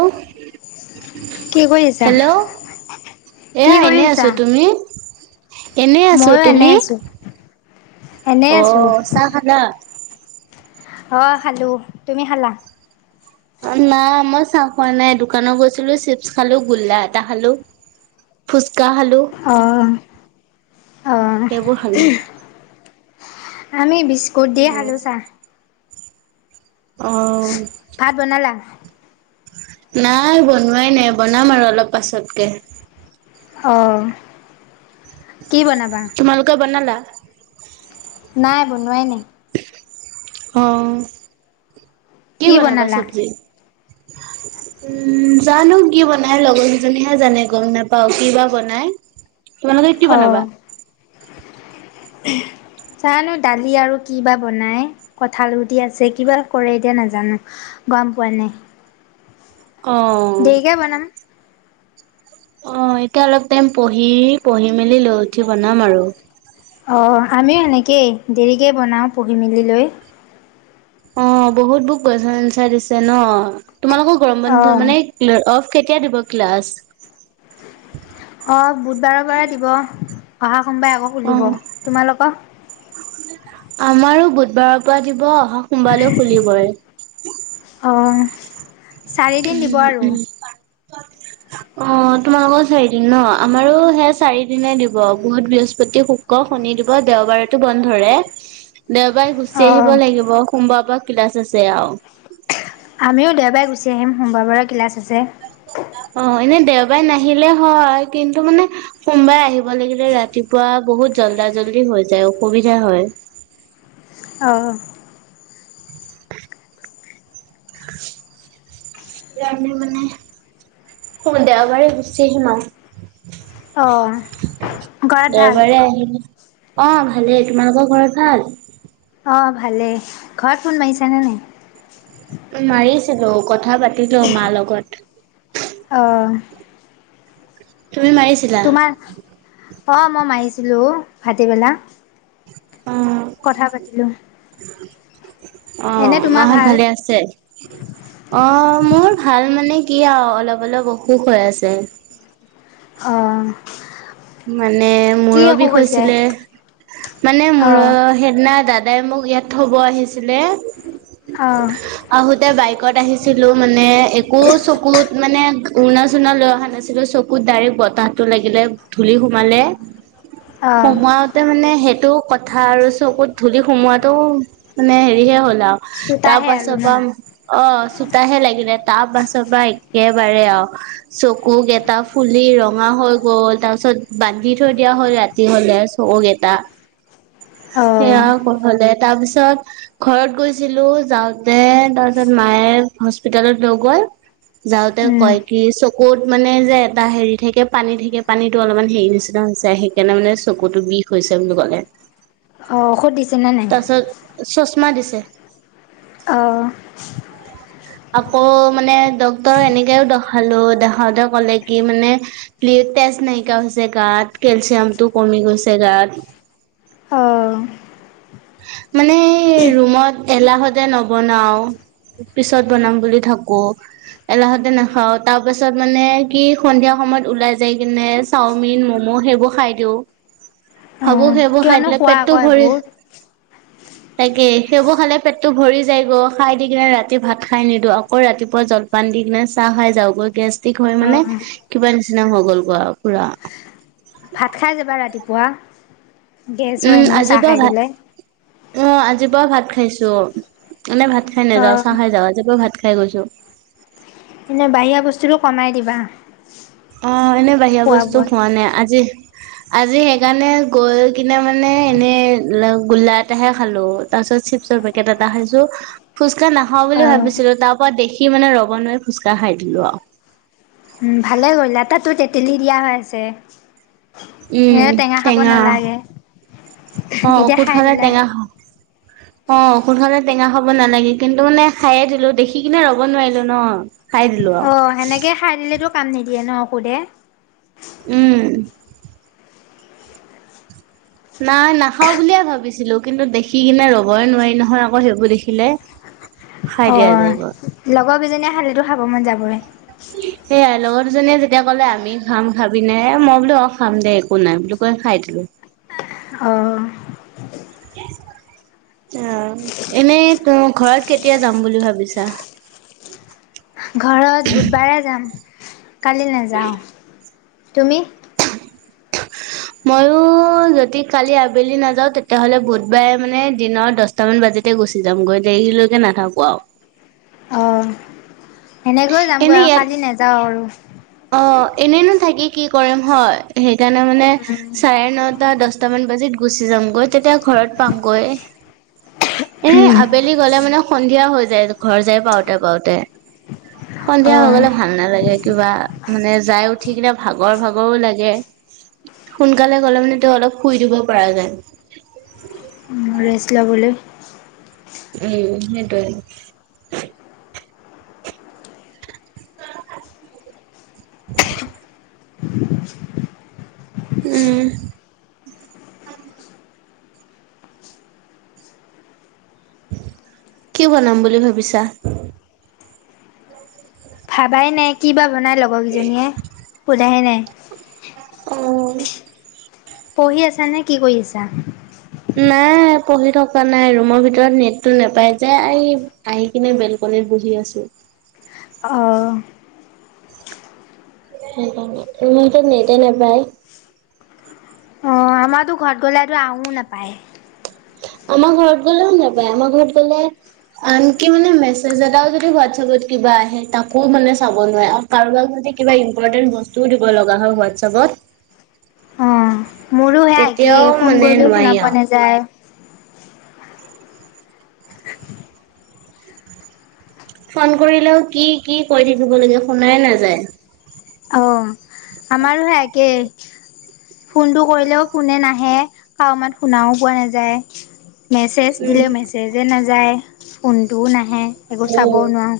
Hello, কি কৰি আছা? হেল্ল'। কি এয়া কৰি এনেই আছা? আছো তুমি? এনে আছো ময়ো তুমি, এনেই আছোঁ। এনেই আছোঁ। অ' চাহ খালা। অ' খালো, তুমি খালা। না মই চাহ খোৱা নাই, দোকানত গৈছিলো, চিপছ খালো, গোল্লা এটা খালো। ফুচ অ', -অ', - অ'। সেইবোৰ খালো। আমি বিস্কুট দিয়ে খালো চাহ। অ' ভাত বনালা? নাই বনোৱাই নাই, বনাম আৰু অলপ পাছতকে। অহ। তোমালোকে বনালা। নাই বনোৱাই নাই। অ' কি বনাবা চব্জি? উম, জানো কি বনাই লগৰ কেইজনীহে জানে, গম নাপাও কি বা বনাই। তোমালোকে কি বনাবা? অ'। [unintelligible] জানো দালি আৰু কি বা বনাই, কঠালগুটি আছে কিবা কৰে এতিয়া নাজানো। গম পোৱা নাই। অহ'। দেৰিকে বনাম। অ' এতিয়া অলপ টাইম পঢ়ি, পঢ়ি মেলি লৈ উঠি বনাম আৰু। অ' আমিও এনেকেই দেৰিকে বনাও পঢ়ি-মেলি লৈ। অ' বহুত বোৰ কুৱেশ্যন এনচাৰ দিছে ন, তোমালোকৰ গৰম বন্ধ অ'। মানে ক অফ কেতিয়া দিব ক্লাছ। অ' বুধবাৰৰ পৰা দিব অহা সোমবাৰে আকৌ অ খুলিব তোমালোকৰ? আমাৰো বুধবাৰৰ পৰা দিব অহা সোমবাৰলেও খুলিবই। অঁ চাৰিদিন দিব আৰু [unintelligible] অ' তোমালোকৰ চাৰিদিন ন' আমাৰো সেই চাৰি দিনে দিব। বুধ, বৃহস্পতি, শুক্ৰ, শ নি দিব দেওবাৰেতো বন্ধ ধৰে। দেওবাৰে গুচি অঁ আহিব লাগিব। সোমবাৰৰ পৰা ক্লাচ আছে আৰু। আমিও দেওবাৰে গুচি আহিম। সোমবাৰৰ পৰা ক্লাছ আছে। অ' এনে দেওবাৰে নাহিলে হয়, কিন্তু মানে সোমবাৰে আহিব লাগিলে ৰাতিপুৱা বহুত জল্দা জল্দি হৈ যায় অসুবিধা হয়। অহ'। [unintelligible] এতিয়া আমি মানে, দেওবাৰে গুচি আহিম আৰু। অঁ ঘৰত ভাল দেওবাৰে আহিবি। অ' ভালেই তোমালোকৰ ঘৰত ভাল। অ' ভালেই ঘৰত ফোন মাৰিছানে নাই? মাৰিছিলো, কথা পাতিলো মাৰ লগত। অঁ তুমি মাৰিছিলা? অ' মই মাৰিছিলোঁ ভাটিবেলা। অ কথা পাতিলো। অহ মা-হত ভালে আছে, অহহ। মোৰ ভাল মানে কি আৰু অলপ অলপ অসুখ হৈ আছে। আহ। মানে মূৰৰ বিষ হৈছিলে মানে অঁ মূৰৰ সেইদিনা দাদ দাদাই মোক ইয়াত থব আহিছিলে অঁ আহোতে বাইক আহি আছিলো মানে একো চকুত মানে উৰ্ণা চুণা লৈ অহা নাছিলো চকুত ডাইৰেক্ট বতাহ ল ধ সে মানে অঁ সেই কথা আৰু চকুত ধূলি সোমোৱাতটো মানে হেৰিহে হ'ল আৰু তাৰ চোতাহে আৰু ন পাছত আ অ তাহে লাগিলে তাৰ বাছৰ পৰাা একেবাৰে আৰু চকুক এটা ফুলি ৰঙা হৈ গ'ল তাৰপিছত বান্ধি থৈ দিয়া হ'ল ৰাতি হলে চৌক এটা অ সেয়ালে তাৰপিছত ঘৰত গৈছিলো যাওঁতে তাৰপিছত মায়ে হস্পিিতেলত লগৰ যাওঁতে কয় অঁ কি চকুত মানে যে এটা হেৰি থাকে পানী থাকে পানীত টো অলপমান হেৰি নিচিনা হৈছে সেইকাৰণে মানে চকুতটো বিষ হৈছে বুলি কলে অঁ ঔষুধ দিছেনে নাই তাৰপিছত চশমা দিছে আহঁ আকৌ মানে ডক্তৰ এনেকেও দেখালো দেখাওতে ক'লে কি মানে প্লিজ তেজ নাইিয়া হৈছে গাত কেলচিয়ামতটো কমি গৈছে গাত অ', মানে ৰুমত এলাহতে নবনাও পিছত বনাম বুলি থাকো এলাহতে নাখাও তাৰ পাছত মানে কি সন্ধিয়া সম সময়ত ওলাই যাই কিনে চাওমিন মম' সেইবোৰ খাই দিওঁ ভাব অ', সেইবোৰ খাই কিয়নো দিলে খোৱা পেটটো আকৌ ভৰি এইবোৰ। তাকে সেইবোৰ খালে পেটতটো ভৰি যায় গ খাই দি কিনে ৰাতি ভাত খাই নিদিো আকৌ ৰাতিপুৱা জলপান দি িক নে চাহ খাই যাওগৈ গেষ্টিক হৈ মানে অ', কিবা নিচিনা হৈ গ'লগৈ আৰু পুৰা ভাত খাই যাবা ৰাতিপুৱা গেছ হয় উম এনেও চাহ আজিিবা খাই ভ পেলাই। অ আজি কোপা ভাত খাইছো এনেই ভাত খাই নাযাও অ', চাহ খাই যাওঁ আজোপা ভাত খাই গৈছো এনেই বাহিৰা বস্তুটো কমাই দিবা অ এনে বাহিা বস্তু খোৱা নাই আজি আজি সেইকাৰণে গৈ কিনে মানে এনেই গোল্লা এটাহে খালো তাৰ পে এটা খছো খ খোজকাঢ় নাখাওঁ বুলি অ', ভাবিছিলো তাৰ পৰা দেখি মানে ৰবনে খোজকাঢ় খাৰি দিলো আৰু উ ভালে গ'ল এ তটা তোৰ তেতেলী দিয়া হৈ আছে এনেও টেঙা খাব নালাগে অ এতিয়া ঔষুধ খাই হলে দিলা। টেঙা হ অ ঔুধ হলে টেঙা হব নালাগে কিন্তু মানে খায়ে দিলো দেখি কিনে ৰ'ব নোৱাৰিলো ন, খাই দিলো অ আৰু সেনেকে খাই দিলেতো কাম নিদিয়ে ন সুধে, উম! নাই নাখাও বুলিয়ে ভাবিছিলো কিন্তু দেখি কিনে ৰ'বই নোৱাৰি নহয় আকৌ সেইবোৰ দেখিলে। [inaudible] অ দিয়া যায়গৈ লগৰ দুজনীয়ে খালো খাব মন যাবৰে, সেই হল জীয়ে যেতিয়া ক'লে আমি খাম খাবিে মই বোলো অ খাম দে একো নাই বুলি কৈ খাই দিলো। [inaudible] অ'। [inaudible] অ এনেই ত ঘৰত কেতিয়া যাম বুলি ভাবিছা। তত বুধবাৰে যাম। কালি নাযাওঁ তুমি। মোৰ অ যদি কালি আবেলি নাযাও তেতিয়াহ'লে বুধবাৰে মানে দিনৰ দশট মান বাজিতে গুচি যামগৈ দে দেৰিলৈকে নাথাকো আৰু অ'। সেনেকৈ এনে যামগৈ আৰু ইয়াত কালি নাযাওঁ আৰু অ এনেই ন থাকি কি কৰিম হয় সেইকাৰণে মানে চাৰে নটা দচটা মান বাজিত গুচি যাম গৈ তে এতিয়া ঘৰত পামগৈ এনে আবেলি গ'লে মানে সন্ধিয়া হৈ যায় ঘৰ যায় পাওঁতে পাওঁতে, অ সন্ধিয়া হৈ গলে ভাল নালাগে কিবা। মানে যাই উঠি কিনে ভাগৰ ভাগৰো লাগে। সোনকালে গ'লে মানে তেওঁ অলপ শুই ধব পৰা যায়। অ ছলা বুলি উ সেইটোয়ে [inaudible] উম! কি বনাম বুলি ভাবিছা। ভাবাই নাই কি বা বনাই লগৰ কেইজনীয়ে সোধাহে নাই, অ' পঢ়ি আছা নে কি কৰি আছা। ন' পঢ়ি থকা নাই ৰুমৰ ভিতৰত নেটটো নোপাই যে আহ আহি কিনে বেলকনিত বহি আছো। অ' সেই মইটো নতি নাপায়। অ আমাৰতো ঘৰত গ'লেতো আহোও নাপায়, আমাৰ ঘৰত গ'লে শু নাপায় আমাৰ ঘৰত গ'লে, আনকি মানে মেছেজ এটাও যদি হোৱাটছএপত কিবা আহে তাকো মানে চাব নোৱাৰে আৰু কাৰোবাক কিবা ইম্পৰ্টেন্ট বস্তুও দিব লগা হয় হোৱাটছপত, অ মোৰো হে একেই ফোন কৰিলেও নোৱাৰি শুনা পোৱা আৰু নাযায়। ফোন কৰিলেও কি কি কৈ থাকিব লাগে শুনাই নাযায়। অ আমাৰো সে একেই ফোনটো কৰিলেও ফোনে নাহে কাৰমাত, শুনাও পোৱা নাযায় মেছেজ দিলে মেছেজে নাযায় ফোনটোও নাহে, একো চাবও উম নোৱাৰোঁ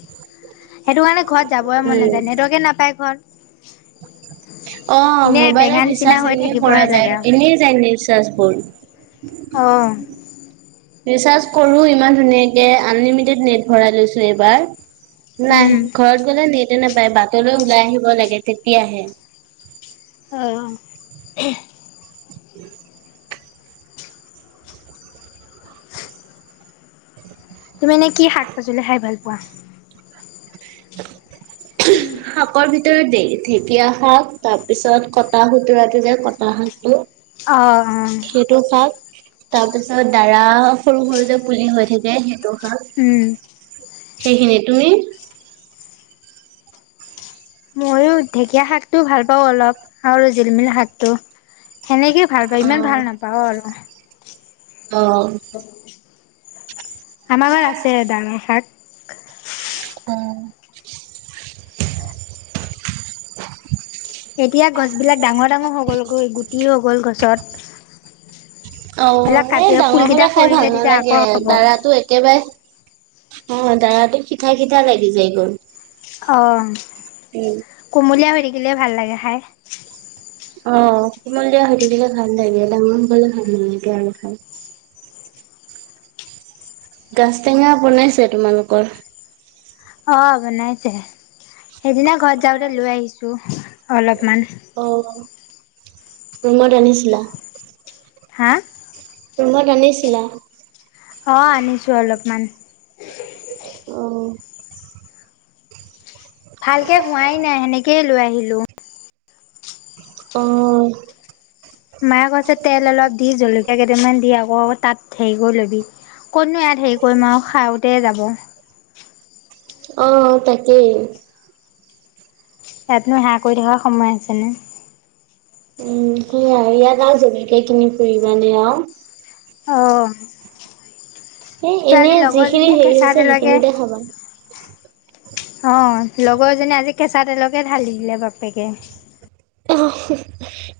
সেইটো কাৰণে ঘৰত যাবই মন নাযায় নেটৱৰ্কে নাপায় ঘৰত। [inaudible] অ এনে বেঙা মোবাইলত নিচিনা ৰিচাৰ্জ হৈ এনে থাকিবহে কৰা লাগে আৰু যায় এনেই যায় ন ৰিচাৰজবোৰ, আহ! ৰিচাৰ্জ কৰো ইমান ধুনীয়াক আনলিমিটেড নেট ভৰাই লৈছো এইবাৰ, নাই ঘৰত গলে নটো নাপায় বাটলৈ ওলাই আহিব লাগে তেতিয়াহে, অহ, উ [inaudible] তুমি এনে কি শাক পাচলি খাই ভাল পোৱা। শাকৰ ভি ঢেঁকীয়া শাক তাৰ পিছত কটা সুতুৰাটো যে কটা শাকটো। অ', অ', সেইটো খাই তাৰ পিছত দাৰা সৰু-সৰু যে পুলি হৈ থাকে সেইটো। শাক উম, সেইখিনি তুমি ময়ো ঢেকীয়া শাকটোও ভাল পাওঁ অলপ আৰু জিলমিল শাকটো। সেনেকে ভাল পাওঁ ইমান ভাল অ', নাপাওঁ আৰু। অ, আমাৰ ঘাৰ আছে ডাঙৰ শাক। অ', এতিয়া গছবিলাক ডাঙৰ-ডাঙৰ হৈ গ'ল গৈ গুটি হৈ গ'ল গছত, অ' এইবিলাক এ কাটি ডাঙৰ ফুলকেইটা হলে খাই ভাল সৰিলে তেতিয়া আকৌ নালাগে হ'ব দাৰাতো একেবাৰে। অ' দাৰাটো সিঠা-সিঠা লাগি যায় গৈ। অ' কুমলীয়া হৈ থাকিলে ভাল লাগে খাই। অ' কোমলীয়া হৈ থাকিলে ভাল লাগে ডাঙৰ হলে ভাল নালাগে আৰু খাই। গাজ টেঙা বনাইছে তোমালোকৰ। অ' বনাইছে। সেইদিনা ঘৰত যাওঁতে লৈ আহিছোঁ অলপমান। ৰোমত আনিছিলা। হা, ৰোমত আনিছিলা। অ' আনিছো অলপমান। অ', ভালকে হোৱাই নাই সেনেকেই লৈ আহিলো। অহ, মায়ে কৈছে তেল অলপ দি জলকীয়া কেইটামান দি আকৌ তাত হেৰি কৰি লবি। কতনো ইয়াত হেৰি কৰিম আৰু খাওঁতেই যাব। অ' তাকেই। ইয়াতনো সেৱা কৰি থকাৰ সময় আছেনে। উম, আৰু ইয়াত আৰু জলকে কিনি ফুৰিবানে আৰু অহ, এ এনেই যিখিনি হেৰি হৈছে কেঁচা তেলকে সেইখিনিতে খাবা। অ' লগৰজনী আজি কেঁচা তেলকে ঢালি দিলে বাপেকে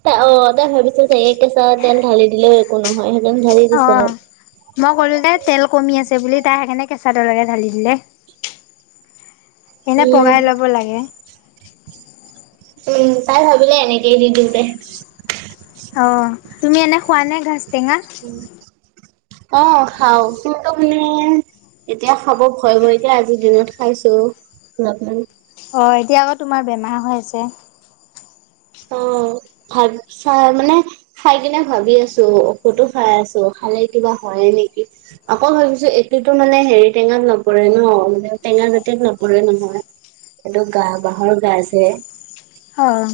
ত অ' তাই ভাবিচে চাগে কেঁচা তেল ঢালি দিলেও একো নহয়। সেইকাৰণে ঢালি দিছে অ' আৰু। মই কলো দে তেল কমি আছে। চে বুলি তাই সেইকাৰণনে কেঁচা তলকে ঢালি দিলে। এনে উম, পগাই ল'ব লাগে। উম, তাই ভাবিলে এনেকেই দি দিওঁ তে অ' তুমি এনে খোৱা নে ঘাজ টেঙা। অ' খাও ত ম এতিয়া খাব ভয়-ভয়কে আজিৰ দিনত খাইছো অলপমান। অ' এতিয়া আকৌ তোমাৰ বেমাৰ হৈ আছে। অ' ভাব চাই মানে খাই কিনে ভাবি আছো ঔষতো খাই আছো। ভালে কিবা হয়ে নেকি আকৌ ভাবিছো এইটোতো মানে হেৰি টেঙাত নপৰে ন মানে টেঙা। যাতে নপৰে নহয় সহটো গা বাহৰ গাছ হে। অ',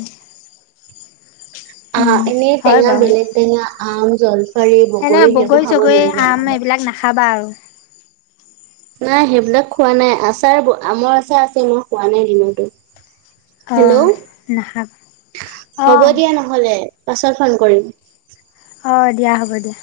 অ, উম এনে হয় টেঙা বাৰু। বেলেগ টেঙা আম, জল পাৰী এনে বগৰী সেইবোৰ খাবই চগৰী মি আম এইবিলাক নাখাবা জানহ। আৰু। নাই সেইবিলাক খোৱা নাই আচাৰ আমৰ আচাৰ আছে মই খোৱা নাই দিনতো। অ হেল্ল', নাখাব। অ। হ'ব দিয়া নহ'লে পাছত ফোন কৰিম। অ, দিয়া হ'ব দিয়া।